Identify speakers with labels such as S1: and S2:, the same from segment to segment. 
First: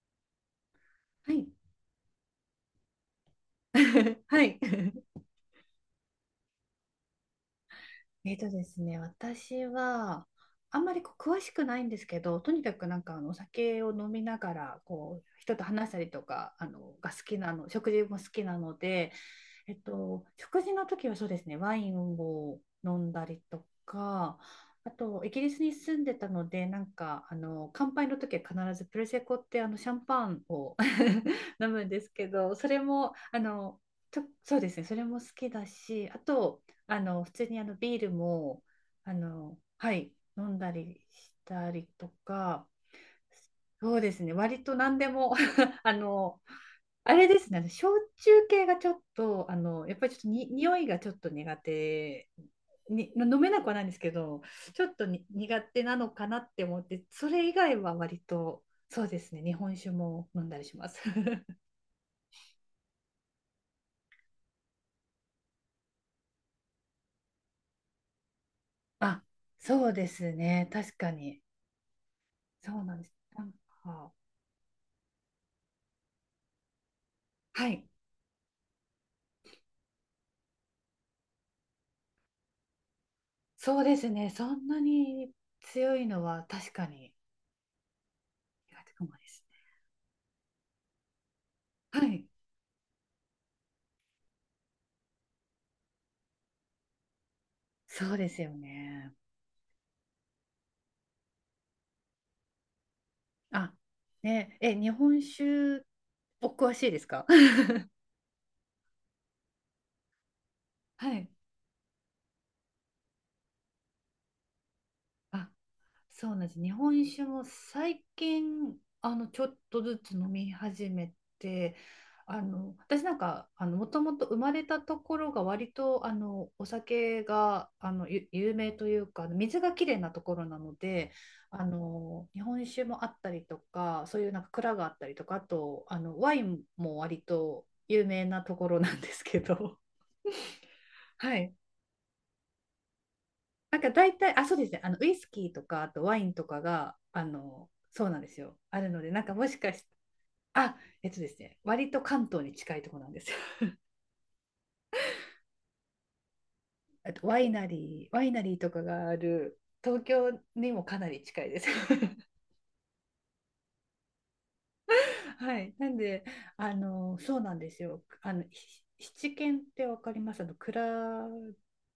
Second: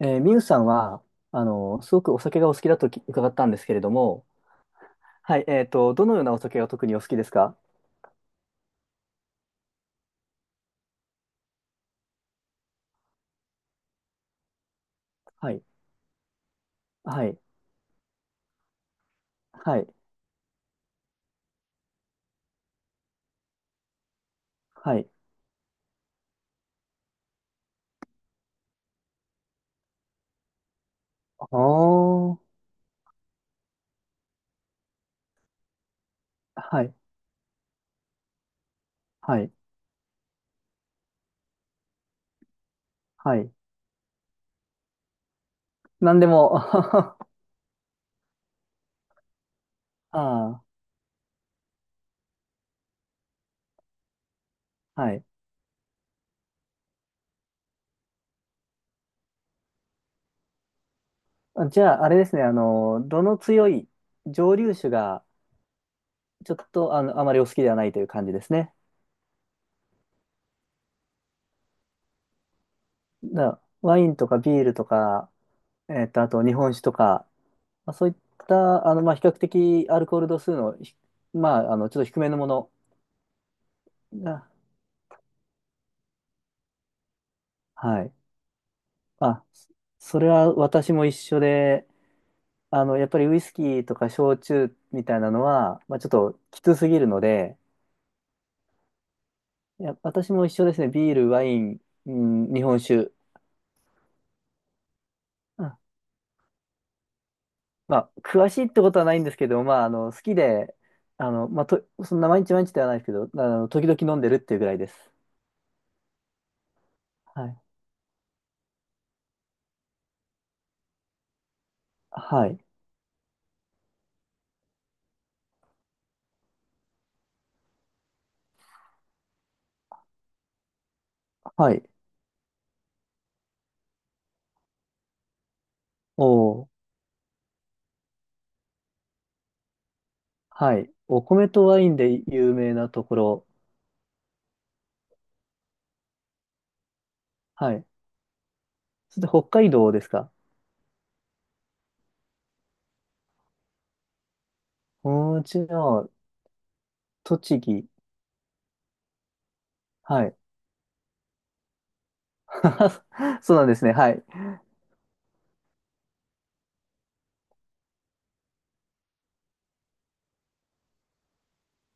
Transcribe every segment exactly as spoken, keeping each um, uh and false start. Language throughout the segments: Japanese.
S1: えー、ミユさんは、
S2: は
S1: あ
S2: い。
S1: の、すごくお酒がお好きだとき伺ったんですけれど も、
S2: はい。
S1: はい、えっと、どのようなお酒が特にお好きですか？
S2: えーとですね、私はあんまりこう詳しくないんですけど、とにかくなんかあのお酒を飲みながらこう
S1: は
S2: 人
S1: い、
S2: と話したりとかあのが好
S1: は
S2: き
S1: い、
S2: なの、食事も好きなので、え
S1: は
S2: っ
S1: い、
S2: と、食事の時はそうですね、ワインを飲んだりとか、あ
S1: はい。
S2: と、イギリスに住んでたので、なんか、あの、乾杯の時は必ずプレセコってあのシャンパンを
S1: あ
S2: 飲むんですけ
S1: ー、
S2: ど、それも、あの、ちょそうですね、それも好きだし、あと、
S1: はい、
S2: あの、普通にあのビールも、あ
S1: はい、
S2: の、はい、飲んだりしたりとか、
S1: はい。
S2: そうですね、割と何でも あ
S1: なんで
S2: の、
S1: も、
S2: あれ
S1: あ
S2: ですね、あの焼酎系がちょっと、あの、やっぱりちょっとに
S1: あ、
S2: 匂いがちょっと苦手に、飲めなくはないんですけど、ちょっと
S1: は
S2: に
S1: い。
S2: 苦手なのかなって思って、それ以外は割と、そうですね、日本酒も飲んだりします。
S1: じゃあ、あれですね、あの、どの強い蒸留酒が、ちょっと、あの、あまりお好きではないという感じですね。
S2: あ、そうですね、確かに。そうなんです。なん
S1: だ、ワイ
S2: か、
S1: ンとかビールとか、えっと、あと日本酒とか、
S2: はい、
S1: まあ、そういった、あの、まあ、比較的アルコール度数のひ、まあ、あの、ちょっと低めのもの
S2: そうですね、そ
S1: が、
S2: んなに強いのは確かに
S1: はい。
S2: 苦手かもで
S1: ま
S2: す
S1: あ、そそれは私も一緒で、
S2: ね。はい、
S1: あの、やっぱりウイスキーとか焼酎みたいなのは、まあ、ちょっときつすぎるので、
S2: そうですよね。
S1: いや、私も一緒ですね。ビール、ワイン、うん、日本酒。
S2: あ、ね、え、日本
S1: うん、
S2: 酒お詳しいですか？
S1: まあ、詳しいってことはないんですけど、まあ、あの、好きで、
S2: はい。
S1: あの、まあ、と、そんな毎日毎日ではないですけど、あの、時々飲んでるっていうぐらいです。
S2: あ、そうなんです。日本酒も
S1: はい。
S2: 最近、あの、ちょっとずつ飲み始めて、あ
S1: はい。
S2: の、私なんか、あの、もともと生まれたところが割と、あの、お酒が、あの、ゆ有名というか、水がきれいなところなので、あ
S1: はい。
S2: の、日本酒もあったりとか、そういうなんか蔵があったりとか、あと、あの、
S1: お
S2: ワイン
S1: ー、
S2: も割と有名なところなんですけど、
S1: はい。お
S2: は
S1: 米
S2: い。
S1: とワインで有名なところ。
S2: なんか大体、あ、そうですね、あのウイスキーとか、あとワインとかが、あの、
S1: はい。
S2: そうなんですよ、あるので、
S1: そ
S2: な
S1: し
S2: ん
S1: て
S2: か
S1: 北
S2: もし
S1: 海
S2: かして、
S1: 道ですか？
S2: あ、えっとですね、割と関東に近いところなんですよ。
S1: うちの
S2: あとワイ
S1: 栃
S2: ナ
S1: 木。
S2: リー、ワイナリーとかがある東
S1: は
S2: 京
S1: い。
S2: にもかなり近いです。
S1: そうなんですね。はい。
S2: はい。なんで、あの、そうなんですよ。あの、ひななけんってわかります？あの、蔵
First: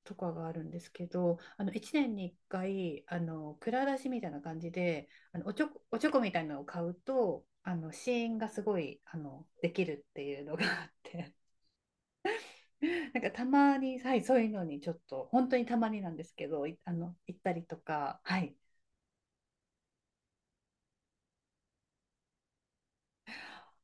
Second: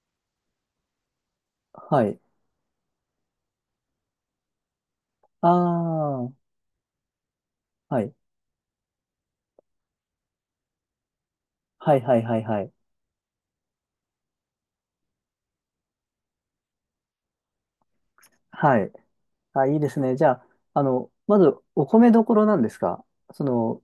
S2: とかがあるんですけど、あの、一
S1: は
S2: 年
S1: い。
S2: に一回、あの、蔵出しみたいな感じで、あの、
S1: あ
S2: おちょこ、おちょこ
S1: あ、
S2: み
S1: は
S2: たいなのを買うと、あの、
S1: い。
S2: 試飲がすごい、あの、できるっていうのがあって、
S1: はいはいはいはい。
S2: なんかたまに、はい、そういうのにちょっと、本当にたまになんですけど、いあの、行ったりとか、はい。
S1: はい。あ、いいですね。じゃあ、あの、まず、お米どころなんですか？その、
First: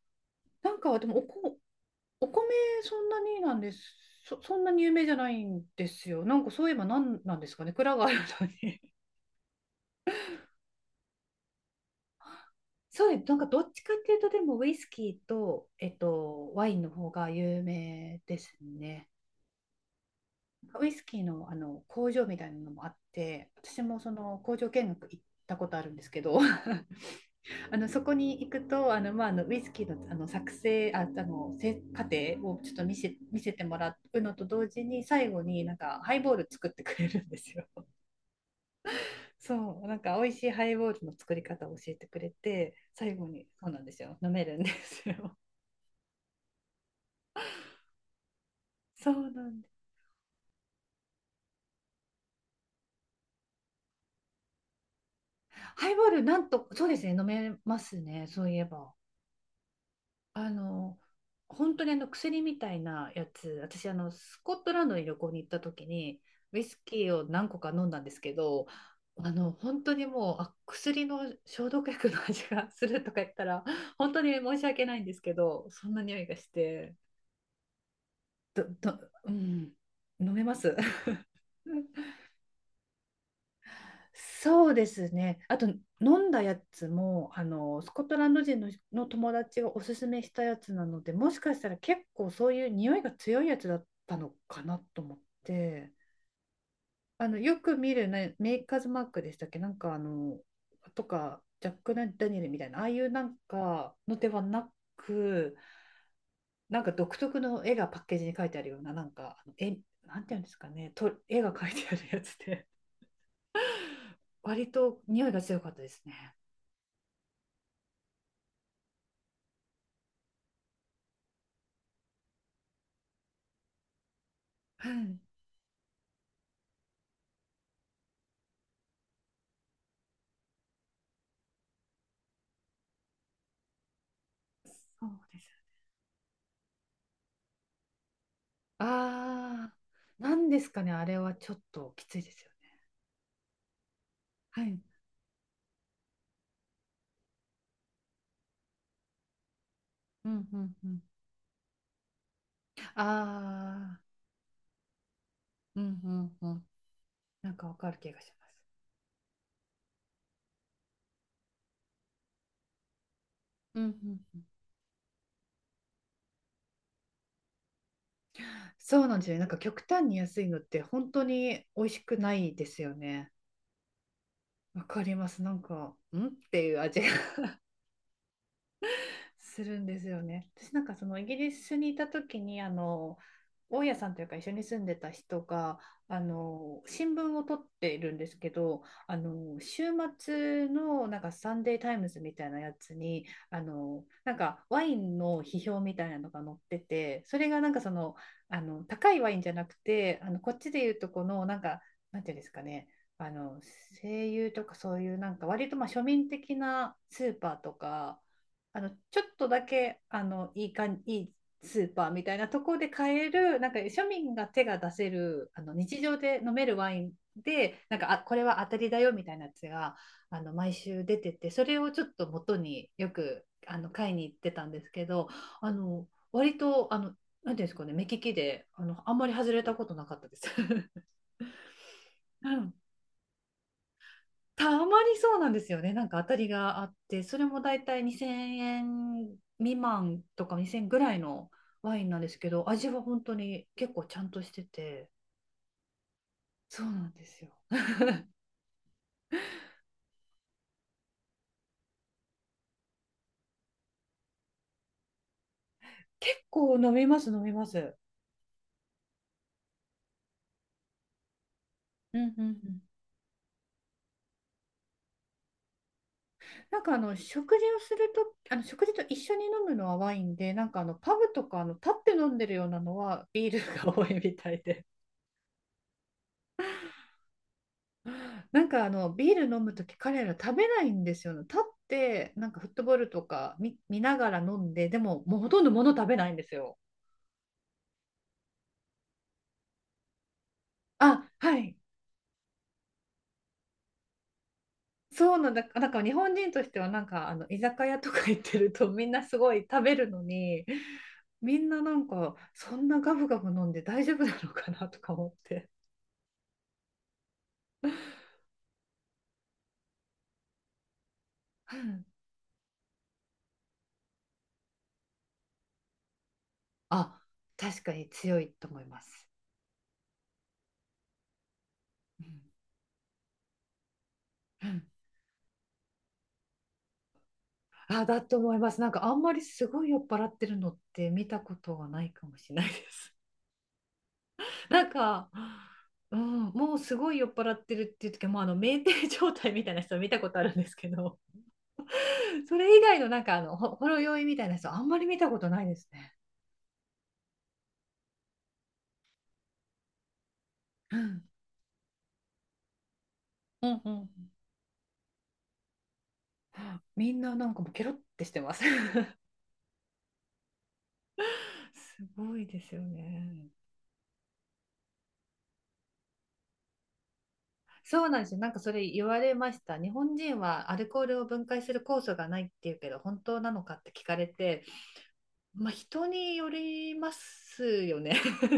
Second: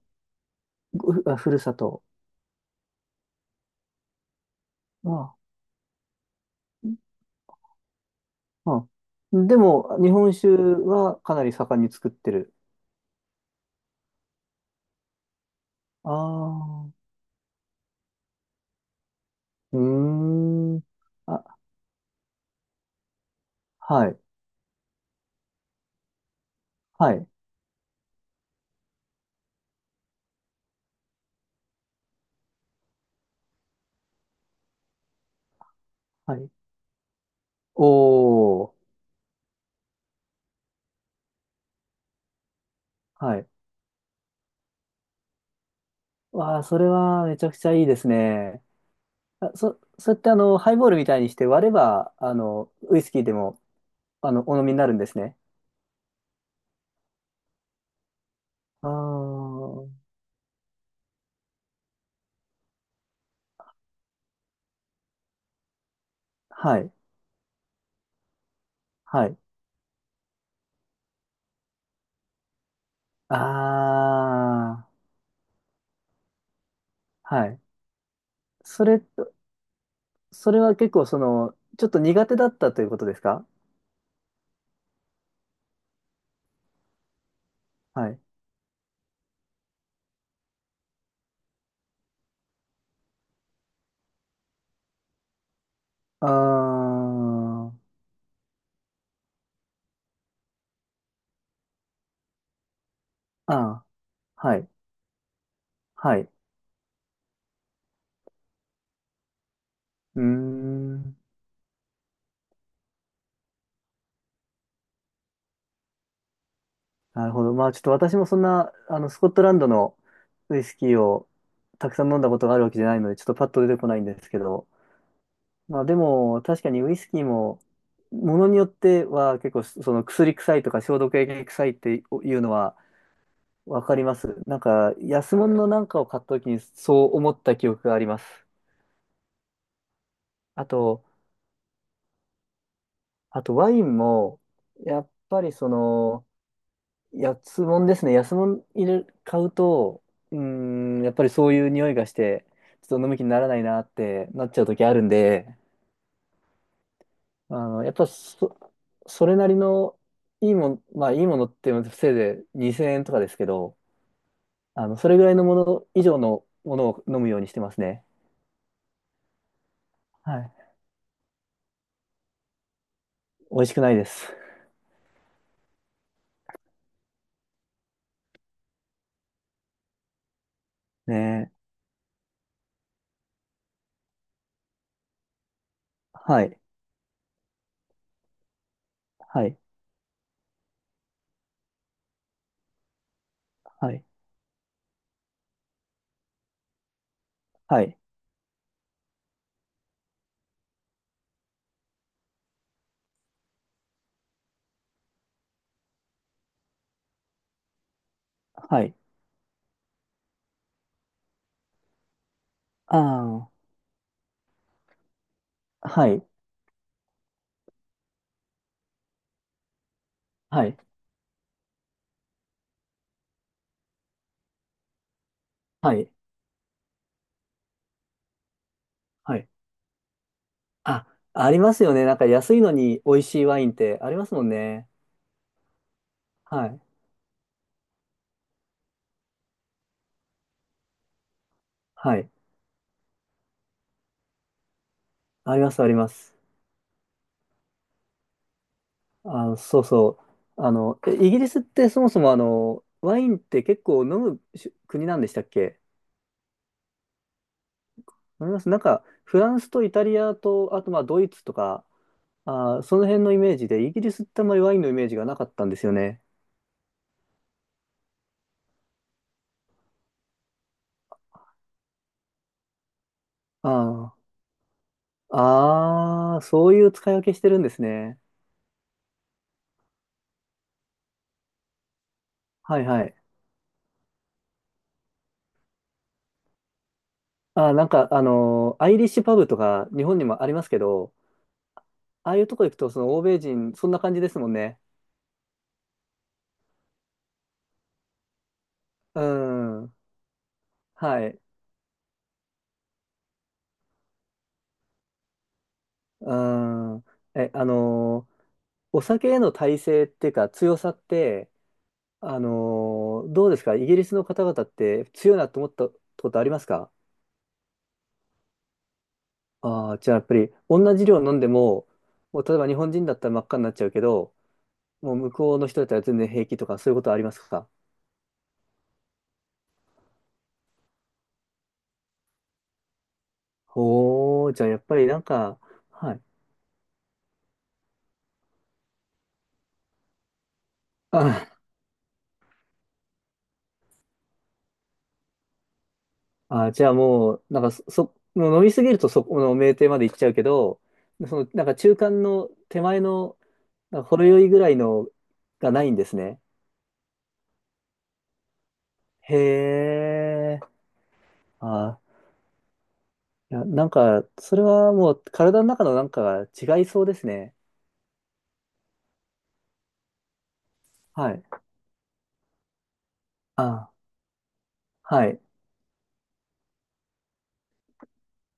S2: なんか、でもお
S1: ふ、あふ
S2: こ、
S1: るさと。
S2: お米そんなになんです。そ、そんなに有名じゃな
S1: あ
S2: いんですよ。なんかそういえばなんなんですかね。蔵があるの
S1: あ、
S2: に。
S1: あでも、日本酒はかなり盛んに作ってる。
S2: そうです。なんかどっちかっていうと、でもウイスキーと、えっ
S1: あ
S2: と、ワインの
S1: あ、
S2: 方が有名ですね。
S1: うーん。
S2: ウイスキーの、あ
S1: あ、
S2: の工場みたいなのもあって、私も
S1: は
S2: そ
S1: い。
S2: の工場見学行ったことあるんですけど、
S1: はい。
S2: あのそこに行くと、あのまあ、あのウイスキーの、あの作成、あ、あのせ過程をちょっと見せ、見せてもらうのと同時に、最後になんかハイボー
S1: は
S2: ル
S1: い。
S2: 作ってくれるんですよ。
S1: おー、
S2: そう、なんか美味しいハイボールの作り方を教えてくれて、最後
S1: は
S2: に
S1: い。
S2: そうなんですよ、飲めるんですよ。
S1: わあ、それはめちゃくちゃいいですね。
S2: そうな
S1: あ、
S2: んで
S1: そ、
S2: す。
S1: それってあの、ハイボールみたいにして割れば、あの、ウイスキーでも、あの、お飲みになるんですね。
S2: ハイボール、なんと、そうですね、飲めますね、そういえ
S1: ああ、
S2: ば。
S1: は
S2: あの、本当にあの薬みたいなやつ、私、あの、スコットランドに旅行に行った時に、ウイス
S1: い、
S2: キーを何個か飲んだんですけど、
S1: は
S2: あ
S1: い。
S2: の、本当にもう、あ、薬の消毒薬の味がするとか言ったら、本当に申し
S1: あ
S2: 訳
S1: あ、
S2: ないんですけど、そんな匂いがして、
S1: はい。
S2: ど
S1: そ
S2: ど、
S1: れ、
S2: うん、飲め
S1: そ
S2: ま
S1: れは
S2: す。
S1: 結構その、ちょっと 苦手だったということですか？
S2: そうですね。あと飲んだやつもあのスコッ
S1: は
S2: ト
S1: い。
S2: ランド人の、の友達がおすすめしたやつなので、もしかしたら結構そういう匂いが強いやつだったのかなと思って、
S1: あ
S2: あのよく
S1: あ、
S2: 見る、ね、メーカーズマークでしたっけ、なんかあのとかジャック・ダニエルみたいなああいうなん
S1: ああ、
S2: かのでは
S1: はい、
S2: なく、
S1: はい。
S2: なんか独特の絵がパッケージに書いてあるような、なんか、絵、な
S1: うー
S2: んていうんですかね、と、
S1: ん。
S2: 絵が書いてあるやつで、割と匂いが強かったですね。
S1: なるほど。まあちょっと私もそんな、あの、スコットランドのウイスキーをたくさん飲んだことがあるわけじゃないので、ちょっとパッと出てこないんですけど、
S2: はい、
S1: まあでも確かにウイスキーも、ものによっては結構その薬臭いとか消毒液臭いっていうのはわかります。なんか
S2: そう
S1: 安
S2: です。
S1: 物のなんかを買った時にそう思った記憶があります。
S2: ああ、なんで
S1: あ
S2: すかね、あ
S1: と、
S2: れはちょっときついですよね。
S1: あとワインも、
S2: はい。
S1: やっぱりその、安物ですね。安物入れ、買うと、
S2: う
S1: うー
S2: んうんうん。
S1: ん、やっぱりそういう匂いがして、ちょっと飲む気にならないなっ
S2: ああ、
S1: てなっちゃう時あるんで、
S2: うんうんうん。な
S1: あ
S2: んかわ
S1: の、
S2: か
S1: やっ
S2: る
S1: ぱ
S2: 気がします。
S1: そ、それなりのいいもん、まあいいものってせいでにせんえんとかですけど、
S2: うんうんうん。
S1: あの、それぐらいのもの以上のものを飲むようにしてますね。
S2: そうなんですよね。なんか極端に
S1: は
S2: 安い
S1: い。
S2: のって本当に美味しくないですよね。
S1: 美味しくないです。
S2: わかります。なんか、んっていう味。するんですよね。私なんかそ
S1: ね
S2: のイギリ
S1: え。
S2: スにいた時にあの大家さんというか一緒に住んでた人があ
S1: はい。
S2: の新聞を取っているんですけどあ
S1: はい。
S2: の週末のなんかサンデータイムズみたいなやつにあ
S1: は
S2: の
S1: い。
S2: なんかワインの批評みたいなのが載っててそれがなんか
S1: は
S2: そ
S1: い。
S2: のあの高いワインじゃなくてあのこっちでいうとこのなんかなんていうんですかねあの声優とかそういうなんか割とまあ庶民的なスーパーとかあ
S1: は
S2: の
S1: い。
S2: ちょっとだけあのいいかんいいスーパーみたいなところで
S1: あ
S2: 買えるな
S1: あ。
S2: んか庶民が手が出せるあの日
S1: は
S2: 常
S1: い。
S2: で飲めるワインでなんか、あ、これは当たりだよみたいなやつがあの
S1: は
S2: 毎
S1: い。
S2: 週出ててそれをちょっと元によくあの買いに行ってたんですけどあ
S1: は
S2: の
S1: い。
S2: 割とあのなんていうんですかね、目利きであのあんまり
S1: はい。
S2: 外れたことなかったです。
S1: あ、ありますよね。なんか
S2: う
S1: 安いの
S2: ん、
S1: に美味しいワインってありますもん
S2: た
S1: ね。
S2: まにそうなんですよね。なんか当たり
S1: は
S2: が
S1: い。
S2: あって、それもだいたいにせんえん未満とかにせんえんぐらいのワイン
S1: は
S2: なんで
S1: い。
S2: すけど、味は本当に結構ちゃんとしてて、
S1: あります、あります。
S2: そうなんですよ。
S1: あの、そうそう。あの、えイギリスってそもそもあの、ワインって結構飲むし国なんでしたっけ？
S2: 結構飲みます、飲みます。
S1: 飲みます。なんか、フランスとイタリアと、あとまあドイツとか、
S2: うんうんう
S1: あー、
S2: ん。
S1: その辺のイメージで、イギリスってあんまりワインのイメージがなかったんですよね。
S2: なんかあの食事をすると、あの食事と一緒に飲むのはワインで、なんかあのパブとかあの立って飲んでるようなのはビールが多
S1: あ
S2: いみたいで。
S1: あ、ああ、そういう使い分けしてるんですね。
S2: なんかあのビール飲むとき彼ら食べないんですよね。立ってなんかフッ
S1: は
S2: ト
S1: い
S2: ボー
S1: は
S2: ル
S1: い。
S2: とか見、見ながら飲んで、でももうほとんど物食べないんですよ。
S1: あー、なんか、あのーアイリッシュパブとか日本にもありますけど、
S2: あ、はい。
S1: ああいうとこ行くと、その欧米人、そんな感じですもんね。
S2: そうなんだ。なんか日本人としてはなんかあの居酒屋とか行ってるとみん
S1: う
S2: なすごい食
S1: ん。
S2: べるのに、
S1: はい。
S2: みんななんかそんなガブガブ飲んで大丈夫なのかなとか思って。
S1: うん。え、あのーお酒への耐性っていうか強さって、
S2: うん、
S1: あのーどうですかイギリスの方々って強いなと思ったことありますか？
S2: あ、確かに強いと思います。
S1: ああー、じゃあやっぱり同じ量飲んでも、
S2: う
S1: も
S2: ん
S1: う例えば日本人だったら真っ赤になっちゃうけど、
S2: うん、
S1: もう向こうの人だったら全然平気とかそういうことありますか？
S2: あ、だと思います。なんかあんまりすごい酔っ払ってるのって見たことがないかもしれないです。
S1: おー、じゃ あやっ
S2: なん
S1: ぱりなん
S2: か、
S1: か、は
S2: う
S1: い。
S2: ん、もうすごい酔っ払ってるっていう時はもうあの酩酊状態みたいな人見たことあるんですけど、
S1: あ
S2: それ以外のなんかあのほほろ酔いみたいな人あんまり見たことないですね。
S1: あ、じゃあもう、なんかそ、そもう飲みすぎるとそこの酩酊まで行っちゃうけど、
S2: うん、
S1: その、なんか中間の手前の、
S2: うんう
S1: なんか
S2: ん。
S1: ほろ酔いぐらいのがないんですね。
S2: みんななんかもうケロってしてます。
S1: へえ。あ、
S2: すごいですよね。
S1: いや、なんか、それはもう体の中のなんかが違いそうですね。
S2: そうなんですよ。なんかそれ言われました。日本人はアルコールを
S1: はい。
S2: 分解する酵素がないっていうけど、本当なのかっ
S1: あ、
S2: て聞かれて、
S1: はい。
S2: まあ、人によりますよね。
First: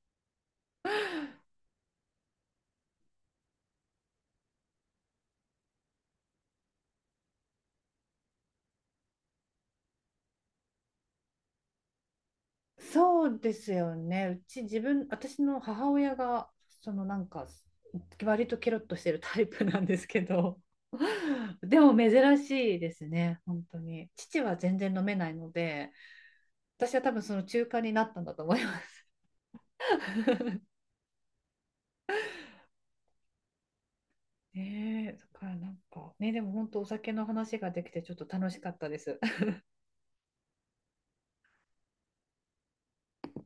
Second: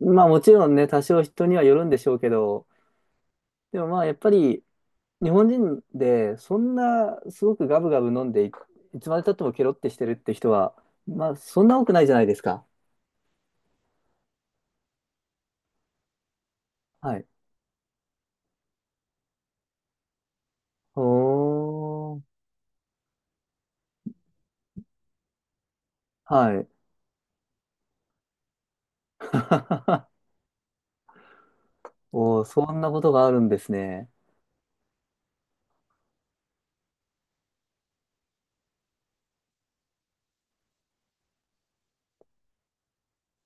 S1: まあもちろんね、多少人にはよるんでしょうけど、でもまあやっぱり日本人でそんなすごくガブガブ飲んでい、いつまで経ってもケロってしてるって人は、まあそんな多くないじゃないですか。
S2: そうですよね。うち自分、私の母親が、そのな
S1: は
S2: ん
S1: い。
S2: か、割とケロッとしてるタイプなんですけど、
S1: お
S2: でも
S1: ー。
S2: 珍しいですね、本当に。父は全然飲めないので、
S1: はい。
S2: 私は多分その中間になったんだと思います。
S1: おー、そんなことがあるんですね。
S2: ねえ、だからなんか、ね、でも本当お酒の話ができてちょっと楽しかったです。